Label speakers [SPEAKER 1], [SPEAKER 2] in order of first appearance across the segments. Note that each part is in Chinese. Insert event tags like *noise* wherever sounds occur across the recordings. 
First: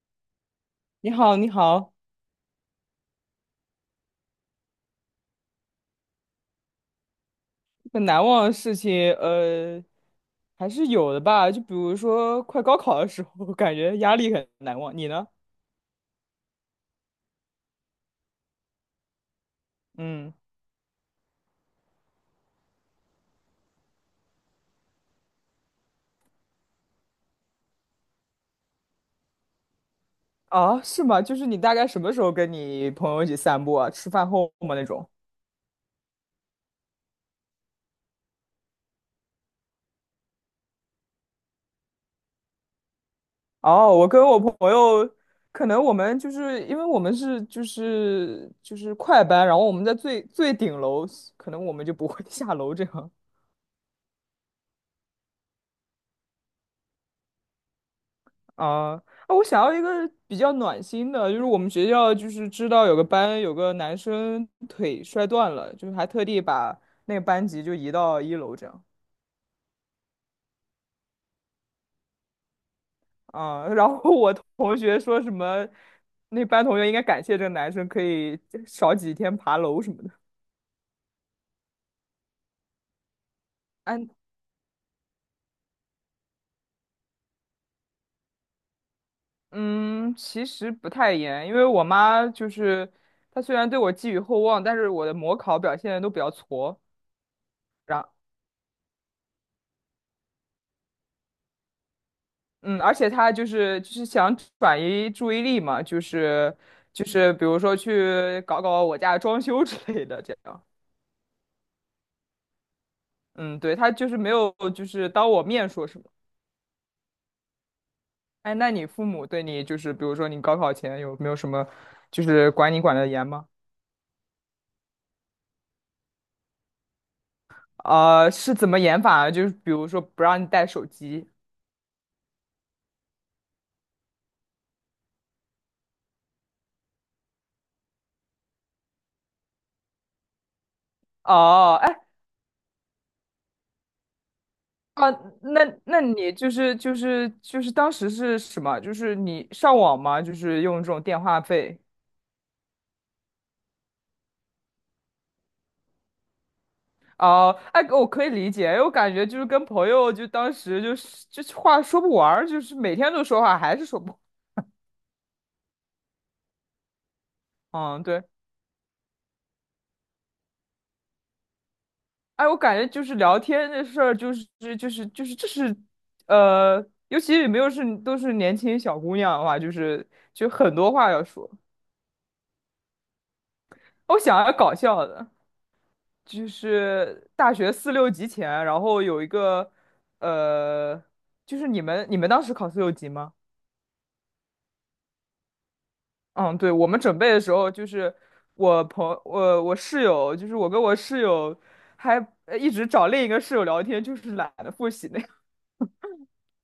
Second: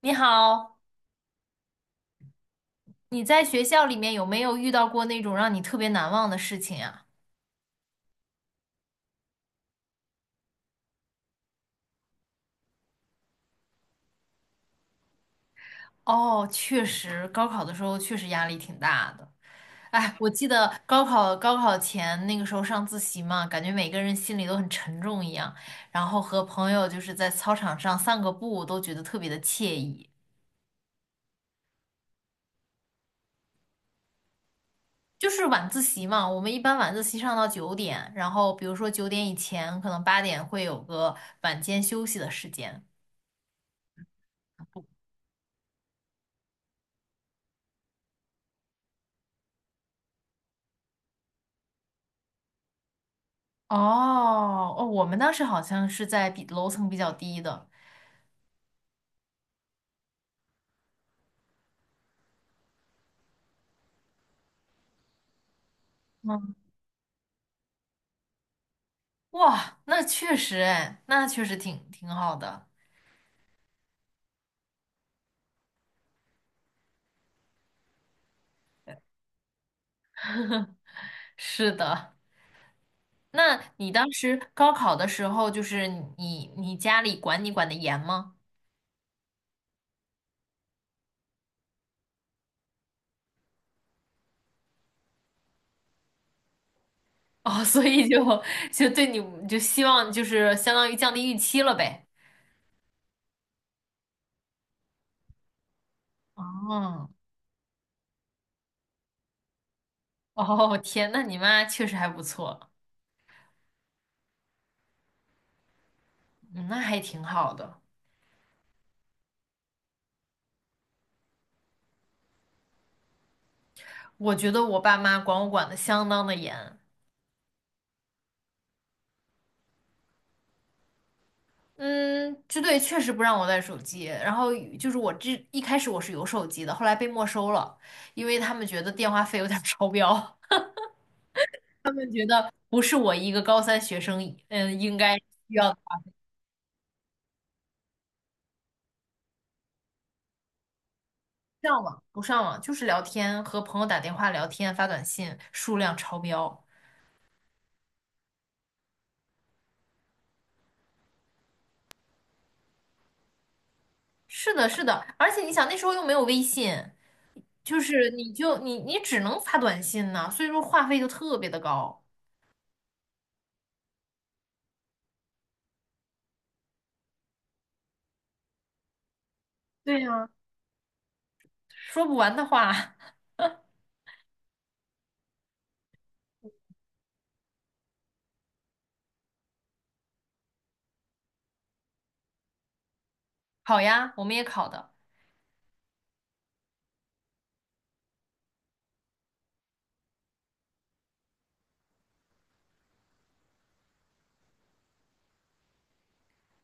[SPEAKER 1] 你好，
[SPEAKER 2] 你好，你好，
[SPEAKER 1] 你在学校里面有没有遇到过那种让你特别难忘的事情呀？
[SPEAKER 2] 很难忘的事情，还是有的吧。就比如说，快高考的时候，*laughs* 我感觉压力很难忘。你呢？
[SPEAKER 1] 哦，确实，高考的时候确实压力挺大的。哎，我
[SPEAKER 2] 嗯，
[SPEAKER 1] 记得高考前那个时候上自习嘛，感觉每个人心里都很沉重一样，然后和朋友就是在操场上散个步，都觉得特别的惬意。
[SPEAKER 2] 啊，是吗？就是你大概什么时候跟你朋友一起散步啊？吃饭后吗那种？
[SPEAKER 1] 就是晚自习嘛，我们一般晚自习上到九点，然后比如说九点以前，可能8点会有个晚间休息的时间。
[SPEAKER 2] 哦，我跟我朋友，可能我们就是因为我们是就是快班，然后我们在最顶楼，可能我们就不会 *laughs* 下楼这样。
[SPEAKER 1] 哦哦，我们当时好像是在比楼层比较低的。
[SPEAKER 2] 啊我想要一个比较暖心的，就是我们学校就是知道有个班有个男生腿摔断了，就是还特地
[SPEAKER 1] 嗯，
[SPEAKER 2] 把那个班级就移到一楼这样
[SPEAKER 1] 哇，那确实哎，那确实挺好的。
[SPEAKER 2] 啊。*laughs* 然后我同学说什么，那班同学应该感谢这个男生可以少几天爬楼什么的。
[SPEAKER 1] 是的，那你
[SPEAKER 2] 安，
[SPEAKER 1] 当时高考的时候，就是你家里管你管得严吗？
[SPEAKER 2] 嗯，其实不太严，因为我妈就是她虽然对我寄予厚望，但是我的模考表现都比较挫。
[SPEAKER 1] 哦，*laughs* 所以就对你就希望就是相当于降低预期了呗。
[SPEAKER 2] 嗯，而且他就是想转移注意力嘛，就是就
[SPEAKER 1] 哦
[SPEAKER 2] 是比如说去搞搞我家装修之类的这样。
[SPEAKER 1] 哦，天，那你妈确实还不错，
[SPEAKER 2] 嗯，对，他就是没有就是当我面说什么。
[SPEAKER 1] 嗯那还挺好的。
[SPEAKER 2] 哎，那你父母对你就是比如说你高考前有没有什么就是管你管的严吗？
[SPEAKER 1] 我觉得我爸妈管我管的相当的严。
[SPEAKER 2] 啊、是怎么严法啊？就是比如说不让你带手机。
[SPEAKER 1] 嗯，支队确实不让我带手机，然后就是我这一开始我是有手机的，后来被没收了，因为他们觉得电话费有点儿超标，
[SPEAKER 2] 哦，哎。
[SPEAKER 1] *laughs* 不是我一个高三学生，嗯，应
[SPEAKER 2] 啊，
[SPEAKER 1] 该需
[SPEAKER 2] 那
[SPEAKER 1] 要的
[SPEAKER 2] 那你就是当时是什么？就是你上网吗？就是用这种电话费。
[SPEAKER 1] 上网不上网就是聊天，和朋友打电话聊天发短信数量超标。
[SPEAKER 2] 哦，哎，我可以理解，因为我感觉就是跟朋友，就当时就是话说不完儿就是每天都说话，还是说不，
[SPEAKER 1] 是的，是的，而且你想那时候又没有微信，就
[SPEAKER 2] 嗯，
[SPEAKER 1] 是
[SPEAKER 2] 对，
[SPEAKER 1] 你就你只能发短信呢，所以说话费就特别的高，
[SPEAKER 2] 哎，我感觉就是聊天的事儿、就是，就是这是，尤其是没有是都是年轻小姑娘的话，就
[SPEAKER 1] 对
[SPEAKER 2] 是
[SPEAKER 1] 呀。
[SPEAKER 2] 就很多话要说。
[SPEAKER 1] 说不完的话。*laughs*
[SPEAKER 2] 我想要搞笑的，就是大学四六级前，然后有一个，呃，就是你们当时考四六级吗？
[SPEAKER 1] 考呀，我们也考的。
[SPEAKER 2] 嗯，对，我们准备的时候，就是我朋我我室友，就是我跟我室友还一直找另一个室友聊天，就是懒得复习那样。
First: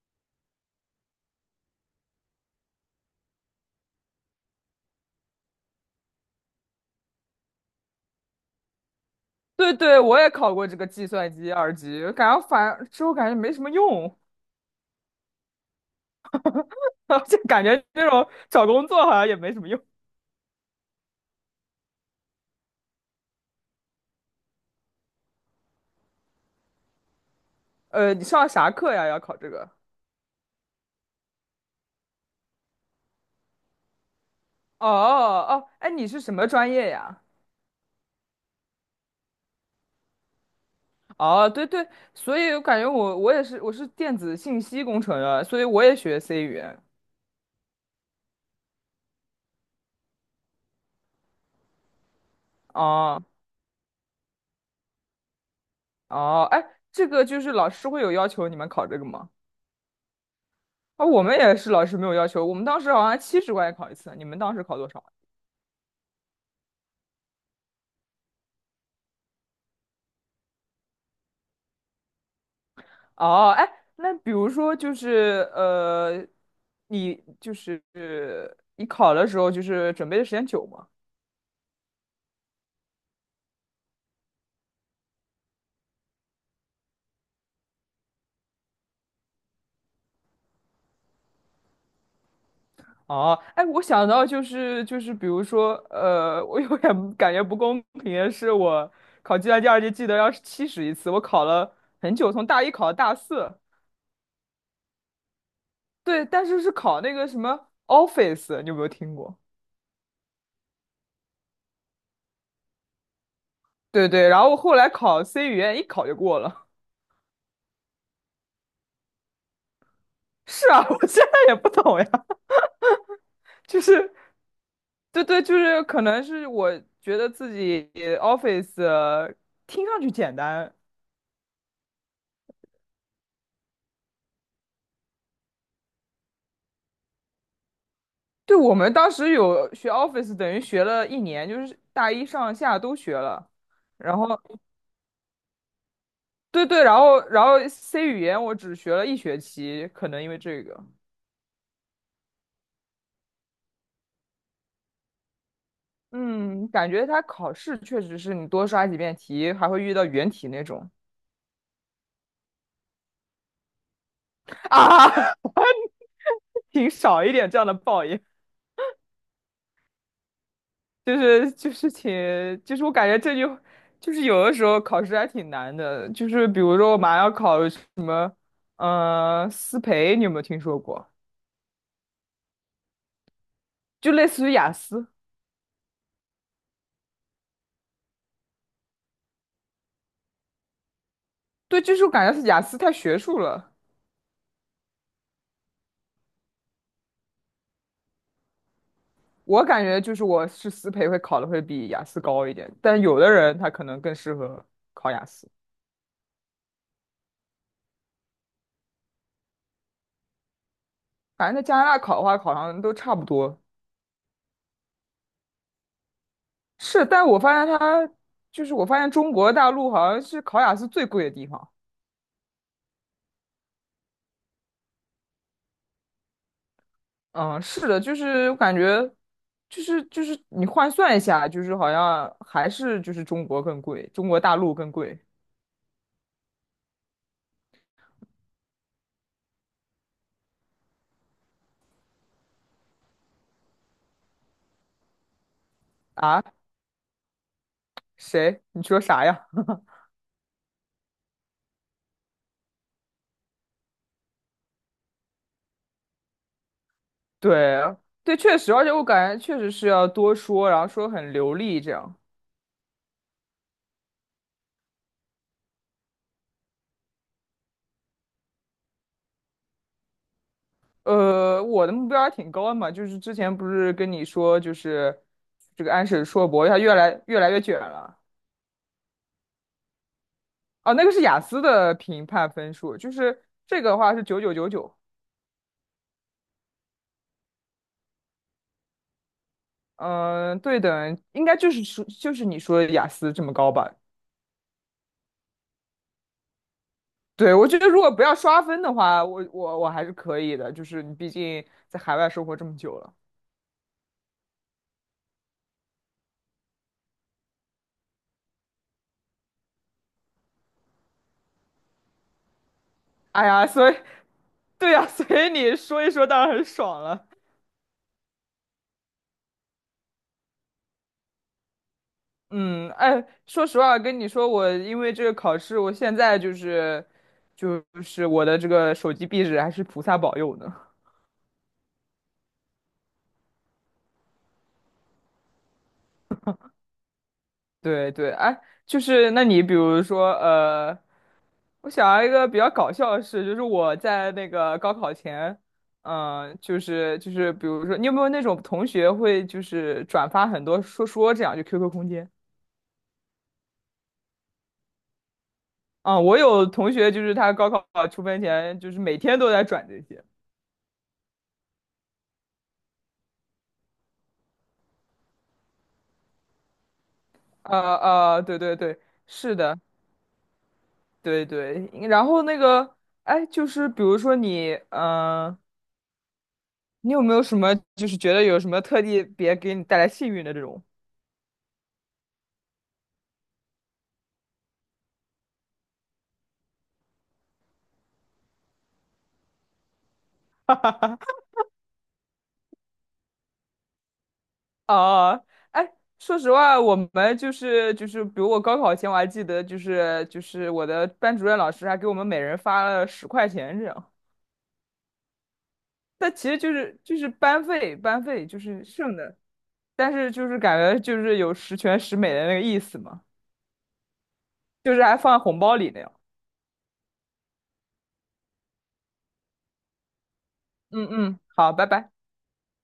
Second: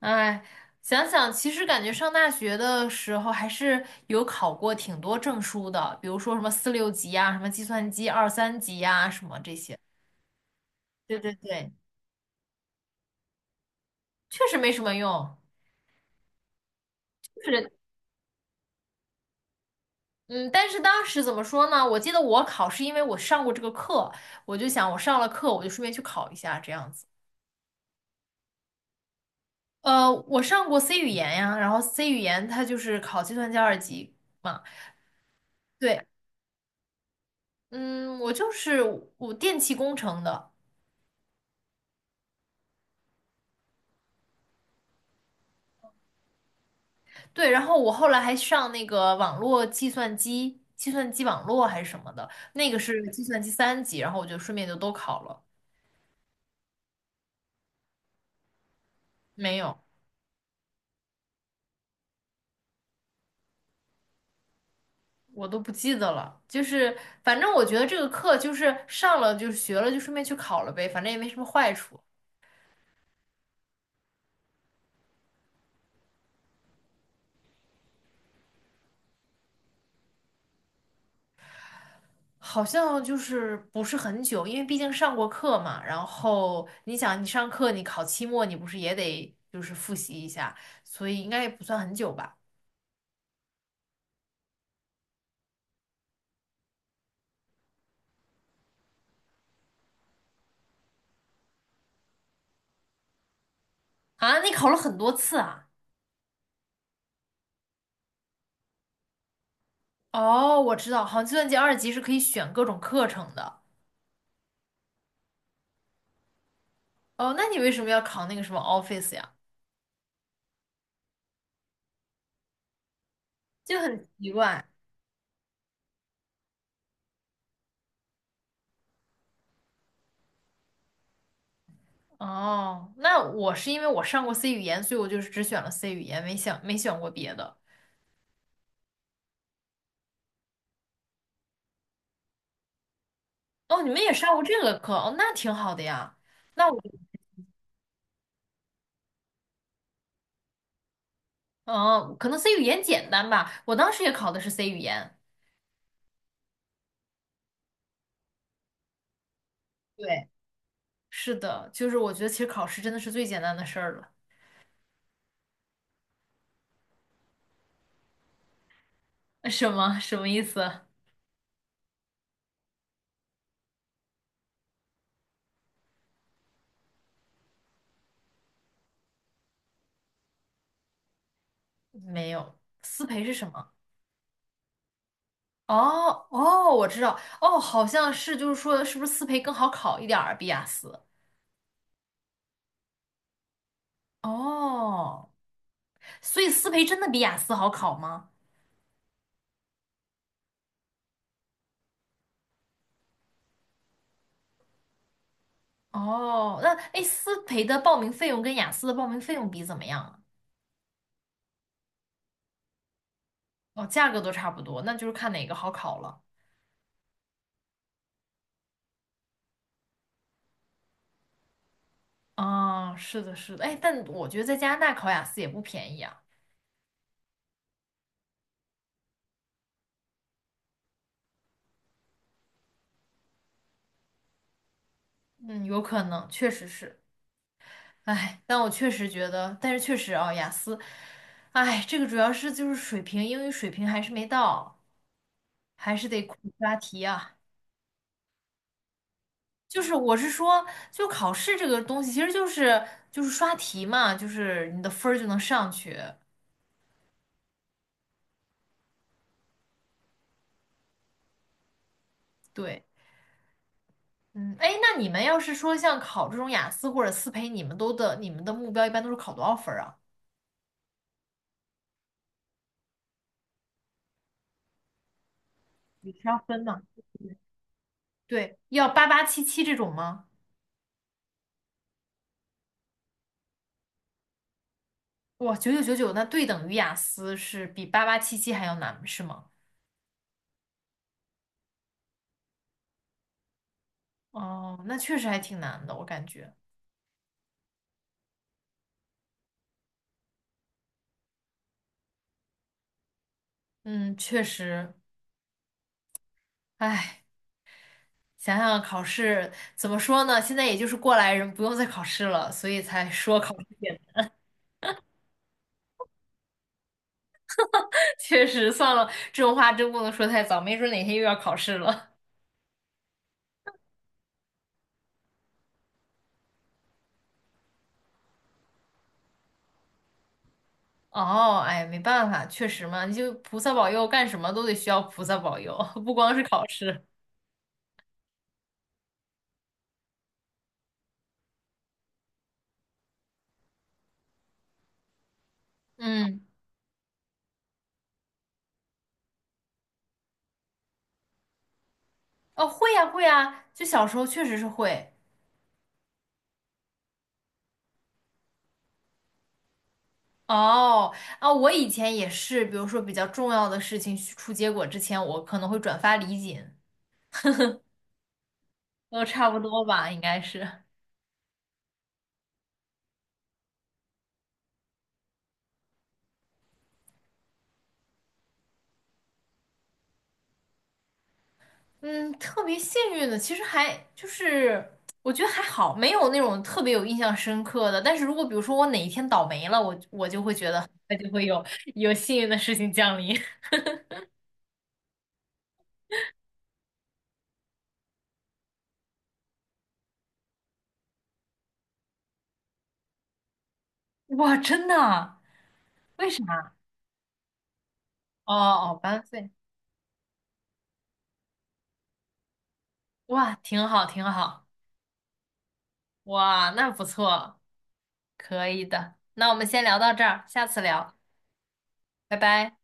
[SPEAKER 1] 哎，想想，其实感觉上大学的时候还是有考过挺多证书的，比如说什么四六级呀、什么计算机二三级呀、什么这
[SPEAKER 2] *laughs* 对
[SPEAKER 1] 些。
[SPEAKER 2] 对，我也考过这个计
[SPEAKER 1] 对
[SPEAKER 2] 算
[SPEAKER 1] 对
[SPEAKER 2] 机
[SPEAKER 1] 对，
[SPEAKER 2] 二级，感觉反之后感觉没什么用，
[SPEAKER 1] 确实没什么用。
[SPEAKER 2] *laughs* 就
[SPEAKER 1] 就
[SPEAKER 2] 感
[SPEAKER 1] 是
[SPEAKER 2] 觉这种找工作好像也没什么用。
[SPEAKER 1] 嗯，但是当时怎么说呢？我记得我考是因为我上过这个课，我就想我上了课，我就顺便去考一下这样子。
[SPEAKER 2] 你上啥课呀？要考这个？
[SPEAKER 1] 呃，我上过 C 语言呀，然后 C 语言它就是考计算机二级嘛。
[SPEAKER 2] 哦哦，哎，
[SPEAKER 1] 对，
[SPEAKER 2] 你是什么专业呀？
[SPEAKER 1] 嗯，我就是我电气工程的。
[SPEAKER 2] 哦，对对，所以我感觉我也是我是电子信息工程的，所以我也学 C 语言。
[SPEAKER 1] 对，然后我后来还上那个网络计算机，计算机网络还是什么的，那个是
[SPEAKER 2] 哦
[SPEAKER 1] 计算机三级，然后我就顺便就都考了，
[SPEAKER 2] 哦，哎，这个就是老师会有要求你们考这个吗？
[SPEAKER 1] 没有，
[SPEAKER 2] 啊、我们也是老师没有要求，我们当时好像70块钱考一次，你们当时考多少
[SPEAKER 1] 我都不记得了，就是反正我觉得这个课就是上了就是学了就顺便去考了呗，反正也没什么坏处，
[SPEAKER 2] 啊？哦，哎，那比如说就是你就是你考的时候就是准备的时间久吗？
[SPEAKER 1] 好像就是不是很久，因为毕竟上过课嘛，然后你想你上课你考期末你不是也得就是复习一下，所以应该也不算很久吧？
[SPEAKER 2] 哦，哎，我想到就是比如说我有点 *laughs* 感觉不公平的是，我考计算机二级记得要是七十一次，我考了很久，从大一考到大四，
[SPEAKER 1] 啊，你考了很多次啊？
[SPEAKER 2] 对，但是考那个什么 Office，你有没有听过？
[SPEAKER 1] 哦，我知道，好像计算机二级是可以选各种课程的。
[SPEAKER 2] 对对，然后后来考 C 语言一考就过了。
[SPEAKER 1] 哦，那你为什么要考那个什么 Office 呀？
[SPEAKER 2] *laughs* 是啊，我现在也不懂呀，
[SPEAKER 1] 就
[SPEAKER 2] 就
[SPEAKER 1] 很
[SPEAKER 2] 是，
[SPEAKER 1] 奇怪。
[SPEAKER 2] 对对，就是可能是我觉得自己 Office 听上去简单，
[SPEAKER 1] 哦，那我是因为我上过 C 语言，所以我就是只选了 C 语言，没选过别的。
[SPEAKER 2] 对我们当时有学 Office，等于学了一年，就是大一上下都学了。
[SPEAKER 1] 哦，你们也
[SPEAKER 2] 然后
[SPEAKER 1] 上过这个课，哦，那挺好的呀。
[SPEAKER 2] 对
[SPEAKER 1] 那我，
[SPEAKER 2] 对，然后 C 语言我只学了一学期，可能因为这个，
[SPEAKER 1] 嗯，可能 C 语言简单吧，我当时也考的是 C 语言。
[SPEAKER 2] 嗯，感觉它考试确实是你多刷几遍题，还会遇到
[SPEAKER 1] 对，
[SPEAKER 2] 原题那种
[SPEAKER 1] 是的，就是我觉得其实考试真的是最简单的事儿了。
[SPEAKER 2] 啊。*laughs* 挺少一点这样的报应，
[SPEAKER 1] 什么什么意思？
[SPEAKER 2] 就是请，就是我感觉这就是有的时候考试还挺难的，就是比如说我马上要考什么，思培，你有没有听说过？
[SPEAKER 1] 没有，思培是什么？
[SPEAKER 2] 就类似于雅思，
[SPEAKER 1] 哦哦，我知道，哦，好像是，就是说，是不是思培更好考一点儿？比雅思？
[SPEAKER 2] 对，就是我感觉是雅思太学术了，
[SPEAKER 1] 哦，所以思培真的比雅思好考吗？
[SPEAKER 2] 我感觉就是我是思培会考的会比雅思高一点，但有的人他可能更适合考雅思，
[SPEAKER 1] 哦，那哎，思培的报名费用跟雅思的报名费用比怎么样啊
[SPEAKER 2] 反正在加拿大考的话，好像都差不多。
[SPEAKER 1] 哦，价格都差不多，那就是看哪个好考了。
[SPEAKER 2] 是，但我发现他就是我发现中国大陆好像是考雅思最贵的地方。
[SPEAKER 1] 啊、是的，是的，哎，但我觉得在加拿大考雅思也不便宜啊。
[SPEAKER 2] 嗯，是的，就是我感觉，就是你换算一下，就是好像还是就是中国更贵，中国大陆更贵
[SPEAKER 1] 嗯，有可能，确实是。哎，但我确实觉得，但是确实啊，雅思，哎，这个主要是就是水平，英语水平还是没到。还是得苦
[SPEAKER 2] 啊？
[SPEAKER 1] 刷题啊。
[SPEAKER 2] 谁？你说啥呀？*laughs*
[SPEAKER 1] 就是我是说，就考试这个东西，其实就是就是刷题嘛，就是你的分儿就能上去。
[SPEAKER 2] 对对，确实，而且我感觉确实是要多说，然后说很流利这样。
[SPEAKER 1] 对，嗯，哎，那你们要是说像考这种雅思或者思培，你们的目标一般都是考多少分儿啊？
[SPEAKER 2] 我的目标还挺高的嘛，就是之前不是跟你说，就是这个安
[SPEAKER 1] 你
[SPEAKER 2] 史
[SPEAKER 1] 是要
[SPEAKER 2] 硕
[SPEAKER 1] 分
[SPEAKER 2] 博它
[SPEAKER 1] 吗？
[SPEAKER 2] 越来越卷了。
[SPEAKER 1] 对，要八八七七这种吗？
[SPEAKER 2] 哦，那个是雅思的评判分数，就是这个的话是9999。
[SPEAKER 1] 哇，9999，那对等于雅思是比八八七七还要难，是吗？
[SPEAKER 2] 嗯、对的，应该就是说就是你说的雅思这么高吧？
[SPEAKER 1] 哦，那确实还挺难的，我感觉。
[SPEAKER 2] 对，我觉得如果不要刷分的话，我还是可以的。就是你毕竟在海外生活这么久了，
[SPEAKER 1] 嗯，确实，唉。想想考试怎么说呢？现在也就是过来人，不用再考试了，所以才说
[SPEAKER 2] 哎
[SPEAKER 1] 考试
[SPEAKER 2] 呀，所以
[SPEAKER 1] 简单。
[SPEAKER 2] 对呀、所以你说一说当然很爽了。
[SPEAKER 1] *laughs* 确实，算了，这种话真不能说太早，没准哪天又要考试了。
[SPEAKER 2] 嗯，哎，说实话，跟你说，我因为这个考试，我现在就是我的这个手机壁纸还是菩萨保佑呢。
[SPEAKER 1] *laughs* 哦，哎，没办法，确实嘛，你就菩萨保佑，干什么都得需要菩萨保佑，*laughs* 不光是考试。
[SPEAKER 2] 对对，哎，就是那你比如说。我想要一个比较搞笑的事，就是我在那个高考前，
[SPEAKER 1] 嗯，
[SPEAKER 2] 嗯，就是，比如说，你有没有那种同学会就是转发很多说说这样，就 QQ 空间
[SPEAKER 1] 哦，会呀，会呀，就小时候确实是会。
[SPEAKER 2] 啊、我有同学就是他高考出分前，就是每天都在转这些。
[SPEAKER 1] 哦，啊，我以前也是，比如说比较重要的事情出结果之前，我可能会转发礼锦，
[SPEAKER 2] 对对对，
[SPEAKER 1] 都差
[SPEAKER 2] 是
[SPEAKER 1] 不
[SPEAKER 2] 的，
[SPEAKER 1] 多吧，应该是。
[SPEAKER 2] 对对。然后那个，哎，就是比如说你，嗯、你有没有什么就是觉得有什么特地别给你带来幸运的这种？
[SPEAKER 1] 嗯，特别幸运的，其实还就是我觉得还好，没有那种特别有印象深刻的。但是如果比如说我哪一天倒霉了，我就会觉得很快就
[SPEAKER 2] *laughs*
[SPEAKER 1] 会有幸运的事情降临。*laughs*
[SPEAKER 2] 哦，哎，说实话，我们就是，比如我高考前我还记得，就是我的班主任老师还给我们每人发了十块钱这样，
[SPEAKER 1] 哇，真的啊？为
[SPEAKER 2] 但其实
[SPEAKER 1] 啥？
[SPEAKER 2] 就是班费
[SPEAKER 1] 哦
[SPEAKER 2] 就是
[SPEAKER 1] 哦，
[SPEAKER 2] 剩
[SPEAKER 1] 班
[SPEAKER 2] 的，
[SPEAKER 1] 费，
[SPEAKER 2] 但是就是感觉就是有十全十美的那个意思嘛，
[SPEAKER 1] 哇，挺好挺好，
[SPEAKER 2] 就是还放在红包里那样。
[SPEAKER 1] 哇，那不错，可以的。那我们先聊到这儿，下次
[SPEAKER 2] 嗯
[SPEAKER 1] 聊，
[SPEAKER 2] 嗯，好，拜拜。
[SPEAKER 1] 拜拜。